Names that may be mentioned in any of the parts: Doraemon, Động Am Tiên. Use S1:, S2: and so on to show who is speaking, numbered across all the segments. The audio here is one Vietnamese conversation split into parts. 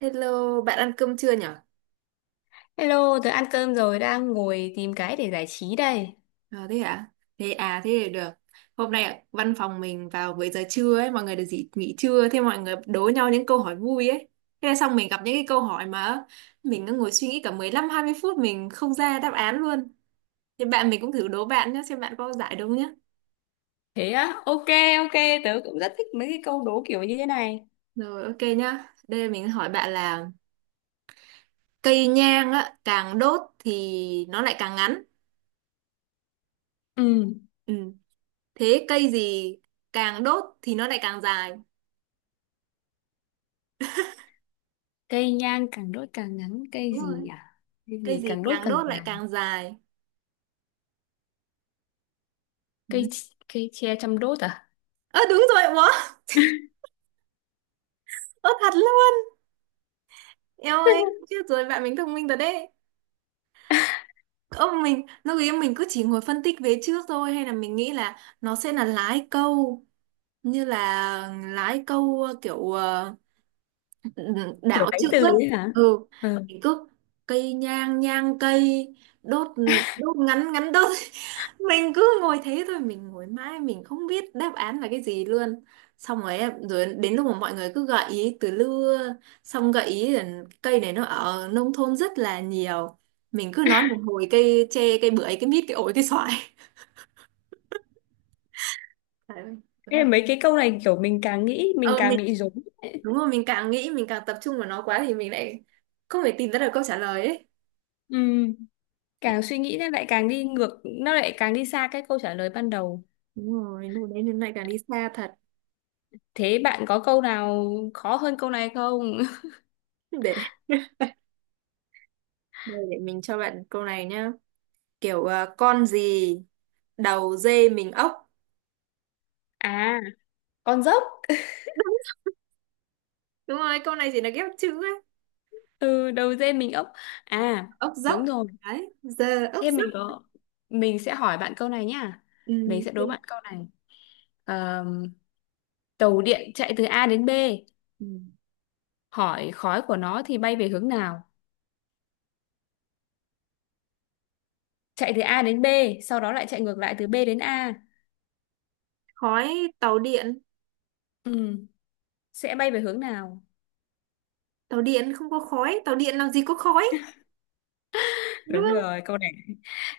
S1: Hello, bạn ăn cơm chưa nhở?
S2: Hello, tớ ăn cơm rồi, đang ngồi tìm cái để giải trí đây.
S1: Ờ thế hả? Thế à, thế thì được. Hôm nay văn phòng mình vào với giờ trưa ấy, mọi người được nghỉ, nghỉ trưa, thế mọi người đố nhau những câu hỏi vui ấy. Thế là xong mình gặp những cái câu hỏi mà mình cứ ngồi suy nghĩ cả 15-20 phút mình không ra đáp án luôn. Thì bạn mình cũng thử đố bạn nhé, xem bạn có giải đúng nhé.
S2: Thế á, ok, ok, tớ cũng rất thích mấy cái câu đố kiểu như thế này.
S1: Rồi ok nhá. Đây mình hỏi bạn là cây nhang á, càng đốt thì nó lại càng ngắn.
S2: Ừ,
S1: Ừ. Thế cây gì càng đốt thì nó lại càng dài?
S2: cây nhang càng đốt càng ngắn, cây
S1: Đúng
S2: gì
S1: rồi.
S2: nhỉ? Cây
S1: Cây
S2: gì
S1: gì
S2: càng đốt
S1: càng
S2: càng
S1: đốt lại
S2: dài?
S1: càng dài,
S2: Cây
S1: ừ.
S2: cây tre chăm đốt à?
S1: Ơ đúng rồi, ủa, ơ thật luôn, eo ơi, chết rồi, bạn mình thông minh rồi đấy. Ơ mình lúc ấy mình cứ chỉ ngồi phân tích về trước thôi, hay là mình nghĩ là nó sẽ là lái câu, như là lái câu, kiểu ừ,
S2: Kiểu
S1: đảo
S2: đáy
S1: chữ
S2: từ
S1: ấy.
S2: ấy hả?
S1: Ừ
S2: Ừ.
S1: thì cứ cây nhang nhang cây, đốt đốt ngắn ngắn đốt mình cứ ngồi thế thôi, mình ngồi mãi mình không biết đáp án là cái gì luôn. Xong rồi rồi đến lúc mà mọi người cứ gợi ý từ lưa, xong gợi ý là cây này nó ở nông thôn rất là nhiều, mình cứ nói một hồi cây tre, cây bưởi, cây mít, cây ổi, cây xoài. Đấy, đúng
S2: Ê,
S1: rồi.
S2: mấy cái câu này kiểu mình càng nghĩ mình
S1: Ờ,
S2: càng
S1: mình
S2: bị rối. Ấy.
S1: đúng rồi, mình càng nghĩ mình càng tập trung vào nó quá thì mình lại không thể tìm ra được câu trả lời ấy.
S2: Ừ, càng suy nghĩ nó lại càng đi ngược, nó lại càng đi xa cái câu trả lời ban đầu.
S1: Đúng rồi, lúc đấy mình lại càng đi xa thật.
S2: Thế bạn có câu nào khó hơn câu này không?
S1: Để để mình cho bạn câu này nhá. Kiểu à, con gì đầu dê mình ốc.
S2: À, con dốc.
S1: Đúng, đúng rồi, câu này chỉ là ghép chữ ấy.
S2: Ừ, đầu dê mình ốc. À,
S1: Ốc dốc.
S2: đúng rồi,
S1: Đấy, giờ ốc
S2: thế mình
S1: dốc.
S2: có, mình sẽ hỏi bạn câu này nhá,
S1: Ừ,
S2: mình sẽ đố
S1: ok.
S2: bạn câu này. Ờm, tàu điện chạy từ A đến B,
S1: Ừ.
S2: hỏi khói của nó thì bay về hướng nào? Chạy từ A đến B, sau đó lại chạy ngược lại từ B đến A.
S1: Khói tàu điện.
S2: Ừ, sẽ bay về hướng nào.
S1: Tàu điện không có khói, tàu điện làm gì có khói. Đúng
S2: Đúng
S1: không?
S2: rồi, câu này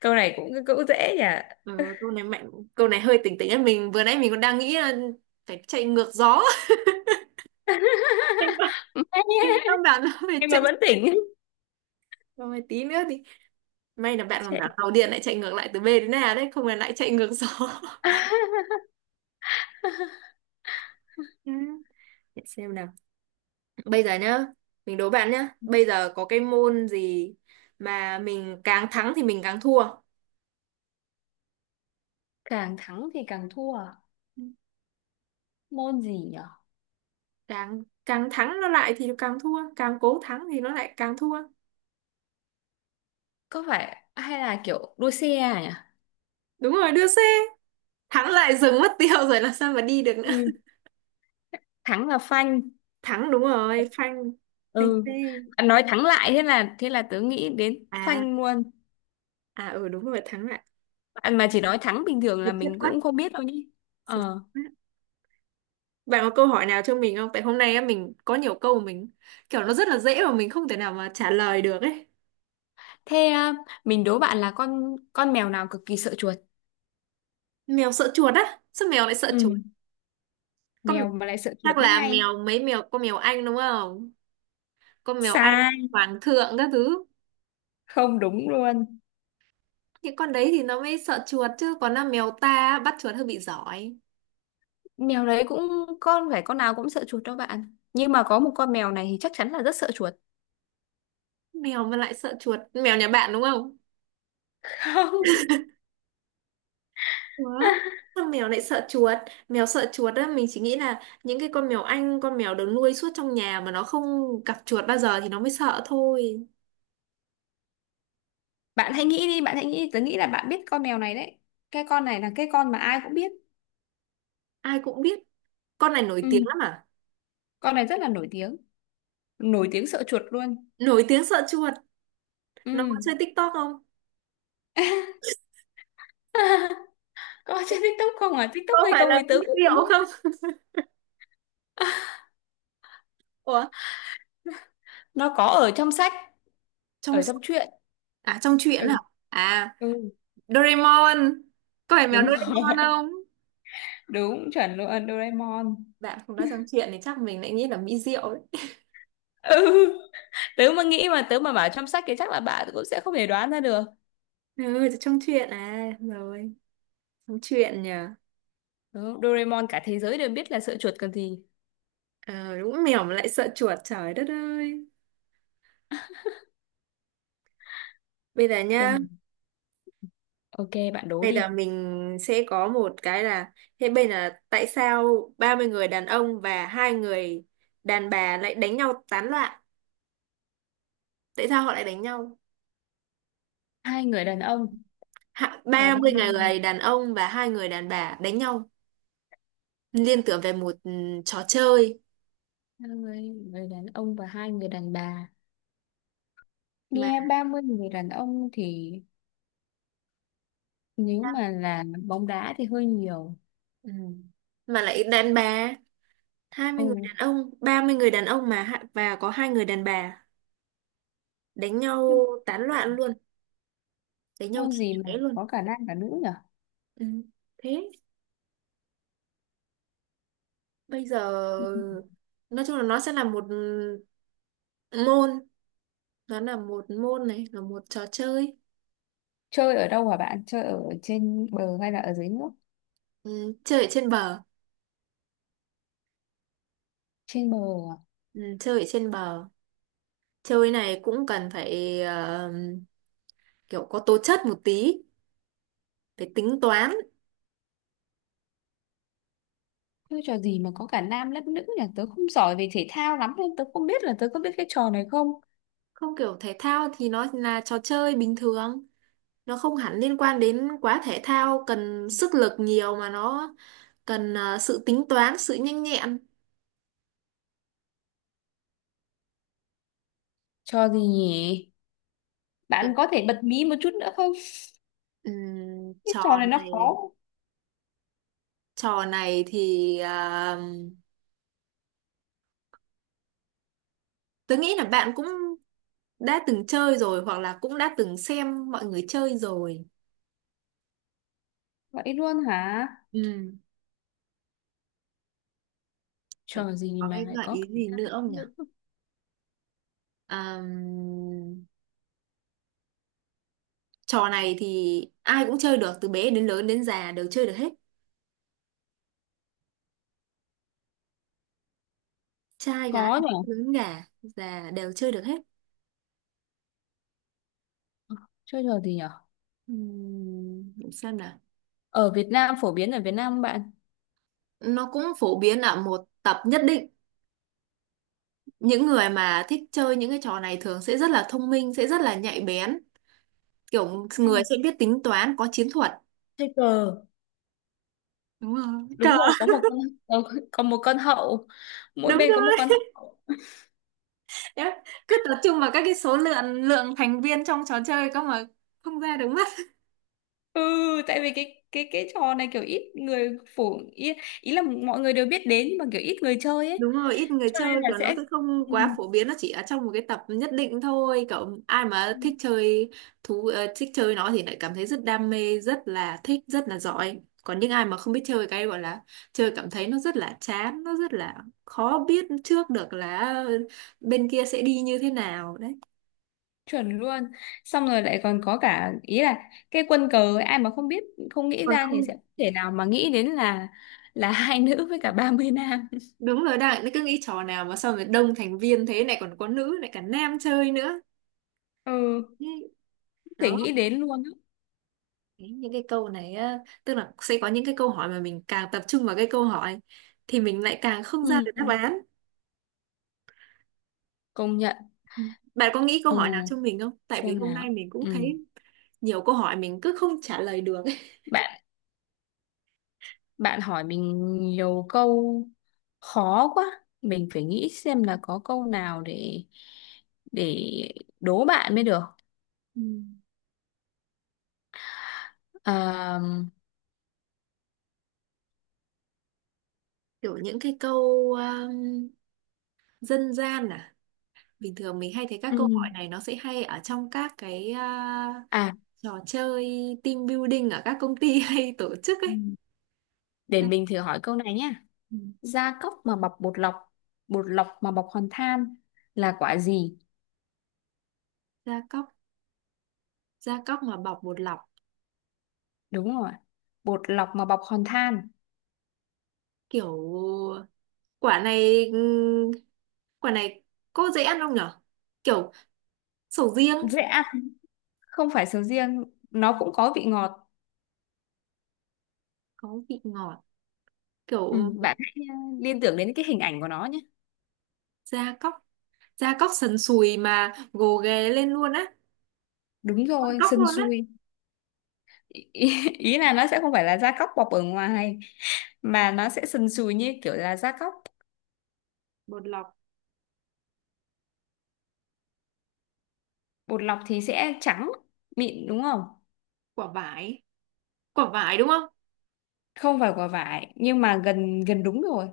S2: câu này cũng cũng dễ nhỉ.
S1: Ừ, câu này mạnh, câu này hơi tỉnh tỉnh ấy. Mình vừa nãy mình còn đang nghĩ là phải chạy ngược gió. Thành ra thành ra bạn phải
S2: Em mà
S1: chạy.
S2: vẫn tỉnh.
S1: Rồi tí nữa thì may là bạn còn bảo
S2: Chạy.
S1: tàu điện lại chạy ngược lại từ B đến A đấy, không là lại chạy ngược gió. Ừ. Để xem nào. Bây giờ nhá, mình đố bạn nhá. Bây giờ có cái môn gì mà mình càng thắng thì mình càng thua.
S2: Càng thắng thì càng thua. Môn gì nhỉ?
S1: Càng càng thắng nó lại thì càng thua, càng cố thắng thì nó lại càng thua.
S2: Có phải hay là kiểu đua xe à nhỉ?
S1: Đúng rồi, đưa xe. Thắng lại dừng mất tiêu rồi làm sao mà đi được nữa.
S2: Ừ. Thắng là phanh.
S1: Thắng đúng rồi, phanh phanh
S2: Ừ,
S1: xe.
S2: bạn nói thắng lại, thế là tớ nghĩ đến
S1: À,
S2: phanh luôn.
S1: à ừ đúng rồi, thắng lại.
S2: Bạn mà chỉ nói thắng bình thường
S1: Thật
S2: là
S1: chất
S2: mình
S1: quá.
S2: cũng không biết đâu nhỉ.
S1: Sự-
S2: Ờ,
S1: Bạn có câu hỏi nào cho mình không? Tại hôm nay á mình có nhiều câu mình kiểu nó rất là dễ mà mình không thể nào mà trả lời được ấy.
S2: thế à, mình đố bạn là con mèo nào cực kỳ sợ chuột.
S1: Mèo sợ chuột á? Sao mèo lại sợ chuột?
S2: Ừ,
S1: Con,
S2: mèo mà lại sợ
S1: chắc
S2: chuột mới
S1: là
S2: hay.
S1: mèo, mấy mèo con, mèo Anh đúng không? Con mèo Anh
S2: Sai.
S1: hoàng thượng các thứ.
S2: Không đúng luôn.
S1: Những con đấy thì nó mới sợ chuột, chứ còn là mèo ta á, bắt chuột hơi bị giỏi.
S2: Mèo đấy cũng, con phải con nào cũng sợ chuột đâu bạn, nhưng mà có một con mèo này thì chắc chắn là rất sợ chuột.
S1: Mèo mà lại sợ chuột, mèo nhà bạn đúng không? Ủa?
S2: Không.
S1: Sao mèo lại sợ chuột? Mèo sợ chuột á, mình chỉ nghĩ là những cái con mèo Anh, con mèo được nuôi suốt trong nhà mà nó không gặp chuột bao giờ thì nó mới sợ thôi.
S2: Bạn hãy nghĩ đi, bạn hãy nghĩ đi. Tớ nghĩ là bạn biết con mèo này đấy. Cái con này là cái con mà ai cũng biết.
S1: Ai cũng biết, con này nổi tiếng
S2: Ừ,
S1: lắm à?
S2: con này rất là nổi tiếng. Nổi tiếng sợ chuột luôn.
S1: Nổi tiếng sợ chuột, nó
S2: Ừ.
S1: có chơi TikTok không?
S2: Có trên TikTok không à? TikTok
S1: Có
S2: hay
S1: phải
S2: không thì
S1: là mỹ
S2: tớ cũng
S1: liệu
S2: không biết.
S1: không? Ủa,
S2: Nó có ở trong sách,
S1: trong
S2: ở trong
S1: sách-
S2: truyện.
S1: à trong
S2: Ừ,
S1: truyện hả? À,
S2: ừ,
S1: Doraemon, có phải mèo
S2: đúng rồi.
S1: Doraemon không?
S2: Đúng, chuẩn luôn, Doraemon.
S1: Bạn không nói trong truyện thì chắc mình lại nghĩ là mỹ diệu đấy.
S2: Ừ, tớ mà nghĩ mà tớ mà bảo trong sách thì chắc là bạn cũng sẽ không thể đoán ra được.
S1: Ừ, trong truyện à, rồi, trong truyện nhờ.
S2: Đúng, Doraemon cả thế giới đều biết là sợ chuột còn gì.
S1: Ờ đúng, mèo mà lại sợ chuột, trời đất ơi. Bây giờ
S2: Xem
S1: nhá,
S2: nào. Ok, bạn đố
S1: đây là
S2: đi.
S1: mình sẽ có một cái là thế bên là, tại sao 30 người đàn ông và hai người đàn bà lại đánh nhau tán loạn? Tại sao họ lại đánh nhau?
S2: Hai người đàn ông và
S1: Ba mươi
S2: ba
S1: người đàn ông và hai người đàn bà đánh nhau, liên tưởng về một, ừ, trò chơi
S2: hai người đàn ông và hai người đàn bà,
S1: mà,
S2: nghe 30 người đàn ông thì nếu mà là bóng đá thì hơi nhiều.
S1: ừ, mà lại đàn bà, 20 người
S2: Ừ,
S1: đàn ông, 30 người đàn ông mà và có hai người đàn bà, đánh
S2: nhưng
S1: nhau tán loạn luôn, đánh nhau
S2: môn
S1: chửi
S2: gì mà
S1: chóe luôn.
S2: có cả nam cả nữ nhở?
S1: Ừ, thế bây giờ nói chung là nó sẽ là một môn, nó là một môn, này là một trò chơi.
S2: Chơi ở đâu hả bạn, chơi ở trên bờ hay là ở dưới nước?
S1: Ừ, chơi ở trên bờ.
S2: Trên bờ à?
S1: Ừ, chơi ở trên bờ, chơi này cũng cần phải, kiểu có tố chất một tí, phải tính toán.
S2: Chơi trò gì mà có cả nam lẫn nữ nhỉ, tớ không giỏi về thể thao lắm nên tớ không biết là tớ có biết cái trò này không.
S1: Không, kiểu thể thao thì nó là trò chơi bình thường, nó không hẳn liên quan đến quá thể thao cần sức lực nhiều mà nó cần, sự tính toán, sự nhanh nhẹn.
S2: Trò gì nhỉ?
S1: Kiểu,
S2: Bạn có thể bật mí một chút nữa không?
S1: ừm,
S2: Cái
S1: trò
S2: trò này nó khó.
S1: này trò này thì ờ, tớ nghĩ là bạn cũng đã từng chơi rồi, hoặc là cũng đã từng xem mọi người chơi rồi.
S2: Vậy luôn hả?
S1: Ừ. Vậy,
S2: Trò gì
S1: có cái
S2: mà lại
S1: gợi
S2: có
S1: ý
S2: cảm
S1: gì
S2: giác
S1: nữa không nhỉ?
S2: nữ?
S1: À, trò này thì ai cũng chơi được, từ bé đến lớn đến già đều chơi được hết. Trai gái
S2: Khó nhỉ?
S1: lớn già già đều chơi được hết.
S2: Chơi trò gì nhỉ?
S1: Để xem nào.
S2: Ở Việt Nam, phổ biến ở Việt Nam không bạn?
S1: Nó cũng phổ biến ở một tập nhất định. Những người mà thích chơi những cái trò này thường sẽ rất là thông minh, sẽ rất là nhạy bén, kiểu
S2: Hay
S1: người
S2: là
S1: sẽ biết tính toán, có chiến thuật.
S2: chơi cờ?
S1: Đúng rồi.
S2: Đúng
S1: Cờ,
S2: rồi, có một con. Có một con hậu, mỗi
S1: đúng
S2: bên
S1: rồi.
S2: có một con hậu.
S1: Đấy, cứ tập trung vào các cái số lượng lượng thành viên trong trò chơi cơ mà không ra được mất.
S2: Ừ, tại vì cái trò này kiểu ít người phổ ý, ý là mọi người đều biết đến nhưng mà kiểu ít người chơi ấy,
S1: Đúng rồi, ít người
S2: cho nên
S1: chơi
S2: là
S1: và nó
S2: sẽ
S1: sẽ không
S2: ừ.
S1: quá phổ biến, nó chỉ ở trong một cái tập nhất định thôi, cậu ai mà thích chơi thú, thích chơi nó thì lại cảm thấy rất đam mê, rất là thích, rất là giỏi, còn những ai mà không biết chơi, cái gọi là chơi, cảm thấy nó rất là chán, nó rất là khó biết trước được là bên kia sẽ đi như thế nào đấy.
S2: Chuẩn luôn. Xong rồi lại còn có cả ý là cái quân cờ ấy, ai mà không biết, không nghĩ
S1: Còn
S2: ra thì
S1: không,
S2: sẽ không thể nào mà nghĩ đến là hai nữ với cả 30 nam.
S1: đúng rồi đấy, nó cứ nghĩ trò nào mà sao mà đông thành viên thế này, còn có nữ lại cả nam chơi nữa.
S2: Ừ,
S1: Ý,
S2: không thể
S1: đó.
S2: nghĩ đến luôn á.
S1: Ý, những cái câu này á, tức là sẽ có những cái câu hỏi mà mình càng tập trung vào cái câu hỏi thì mình lại càng không ra
S2: Ừ,
S1: được đáp án.
S2: công nhận.
S1: Bạn có nghĩ câu
S2: Ừ,
S1: hỏi nào cho mình không, tại vì
S2: xem
S1: hôm nay
S2: nào.
S1: mình cũng
S2: Ừ.
S1: thấy nhiều câu hỏi mình cứ không trả lời được ấy.
S2: bạn bạn hỏi mình nhiều câu khó quá, mình phải nghĩ xem là có câu nào để để đố bạn mới được.
S1: Ừ.
S2: Ờ,
S1: Kiểu những cái câu dân gian à, bình thường mình hay thấy các
S2: ừ.
S1: câu hỏi này nó sẽ hay ở trong các cái, à,
S2: À,
S1: trò chơi team building ở các công ty hay tổ chức ấy.
S2: ừ. Để
S1: Đấy,
S2: mình thử hỏi câu này nhé.
S1: ừ.
S2: Gia cốc mà bọc bột lọc, bột lọc mà bọc hòn than, là quả gì?
S1: Gia cóc, gia cóc mà bọc bột lọc,
S2: Đúng rồi, bột lọc mà bọc hòn than.
S1: kiểu quả này, quả này có dễ ăn không nhở, kiểu sầu riêng.
S2: Dễ ăn. Không phải sầu riêng. Nó cũng có vị ngọt.
S1: Có vị ngọt,
S2: Ừ,
S1: kiểu,
S2: bạn hãy liên tưởng đến cái hình ảnh của nó nhé.
S1: gia cóc, gia cóc sần sùi mà gồ ghề lên luôn á,
S2: Đúng
S1: con
S2: rồi,
S1: cóc
S2: sần
S1: luôn á.
S2: sùi. Ý, ý ý là nó sẽ không phải là gia cốc bọc ở ngoài, mà nó sẽ sần sùi như kiểu là gia cốc.
S1: Bột lọc,
S2: Bột lọc thì sẽ trắng mịn đúng không?
S1: quả vải, quả vải đúng không?
S2: Không phải quả vải nhưng mà gần gần đúng rồi.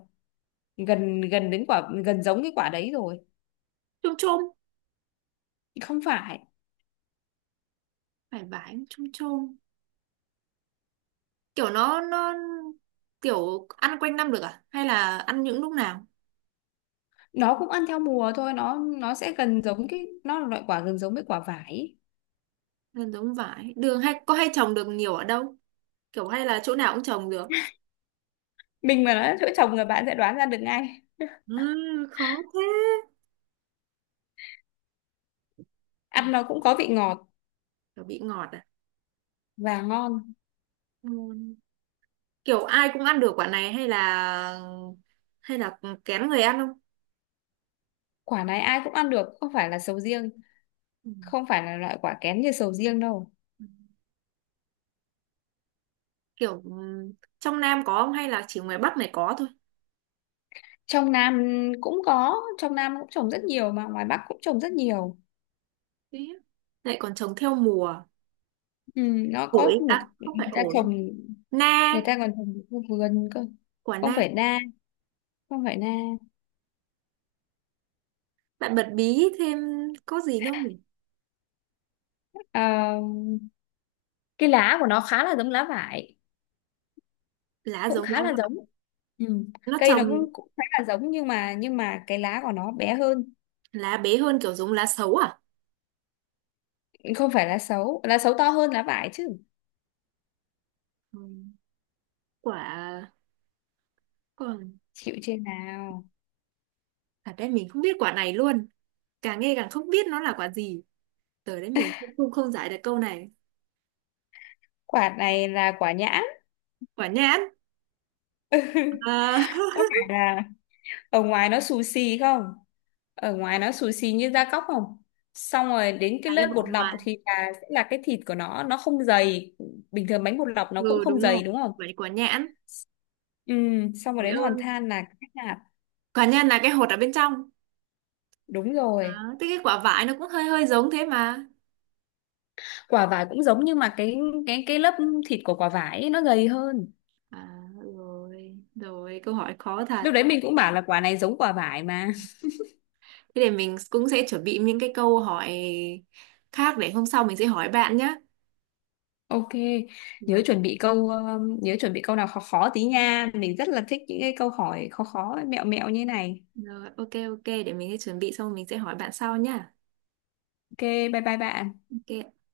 S2: Gần gần đến quả, gần giống cái quả đấy rồi.
S1: Chôm chôm,
S2: Không phải.
S1: phải vải chôm chôm, kiểu nó, kiểu ăn quanh năm được à hay là ăn những lúc nào?
S2: Nó cũng ăn theo mùa thôi, nó sẽ gần giống, cái nó là loại quả gần giống với quả vải ý.
S1: Là giống vải đường hay có, hay trồng được nhiều ở đâu, kiểu hay là chỗ nào cũng trồng được.
S2: Mình mà nói là chỗ trồng người bạn sẽ đoán ra được ngay.
S1: À, khó thế. Quả,
S2: Ăn nó cũng có vị ngọt
S1: quả bị ngọt à?
S2: và ngon.
S1: Ừ. Kiểu ai cũng ăn được quả này hay là, hay là kén người ăn không?
S2: Quả này ai cũng ăn được, không phải là sầu riêng.
S1: Ừ.
S2: Không phải là loại quả kén như sầu riêng đâu.
S1: Kiểu ừ, trong Nam có không hay là chỉ ngoài Bắc này có thôi?
S2: Trong Nam cũng có, trong Nam cũng trồng rất nhiều mà ngoài Bắc cũng trồng rất nhiều.
S1: Thế á. Lại còn trồng theo mùa.
S2: Ừ, nó
S1: Ổi
S2: có một
S1: à, không
S2: người
S1: phải
S2: ta
S1: ổi,
S2: trồng,
S1: na,
S2: người ta còn trồng ở vườn cơ.
S1: quả
S2: Không
S1: na.
S2: phải na. Không phải na.
S1: Bạn bật bí thêm, có gì đâu nhỉ?
S2: Ờ, cái lá của nó khá là giống lá vải.
S1: Lá
S2: Cũng
S1: giống lá
S2: khá là
S1: vả.
S2: giống. Ừ.
S1: Nó
S2: Cây nó
S1: trồng,
S2: cũng cũng khá là giống nhưng mà cái lá của nó bé hơn.
S1: lá bé hơn kiểu giống lá xấu à?
S2: Không phải lá sấu, lá sấu to hơn lá vải chứ.
S1: Ừ. Quả, còn,
S2: Chịu trên nào.
S1: thật đấy mình không biết quả này luôn. Càng nghe càng không biết nó là quả gì, tới đấy mình cũng không không giải được câu này.
S2: Quả này là quả nhãn.
S1: Quả nhãn, à,
S2: Có phải là ở ngoài nó xù xì không? Ở ngoài nó xù xì như da cóc không? Xong rồi đến cái
S1: là cái
S2: lớp
S1: vỏ
S2: bột lọc
S1: ngoài.
S2: thì là sẽ là cái thịt của nó không dày. Bình thường bánh bột lọc nó cũng
S1: Ừ
S2: không
S1: đúng rồi,
S2: dày đúng không?
S1: vậy quả nhãn.
S2: Ừ, xong rồi
S1: Trời
S2: đến hòn
S1: ơi,
S2: than là cái hạt.
S1: quả nhãn là cái hột ở bên trong.
S2: Đúng
S1: À,
S2: rồi.
S1: thế cái quả vải nó cũng hơi hơi giống thế mà.
S2: Quả vải cũng giống nhưng mà cái lớp thịt của quả vải ấy, nó gầy hơn.
S1: À, rồi rồi, câu hỏi khó thật.
S2: Lúc đấy mình cũng bảo là quả này giống quả vải mà.
S1: Thế để mình cũng sẽ chuẩn bị những cái câu hỏi khác để hôm sau mình sẽ hỏi bạn nhé.
S2: Ok. Nhớ
S1: Rồi,
S2: chuẩn bị câu nhớ chuẩn bị câu nào khó khó tí nha, mình rất là thích những cái câu hỏi khó khó mẹo mẹo như này.
S1: rồi ok, ok để mình sẽ chuẩn bị xong mình sẽ hỏi bạn sau nhá.
S2: Ok, bye bye bạn.
S1: Ok.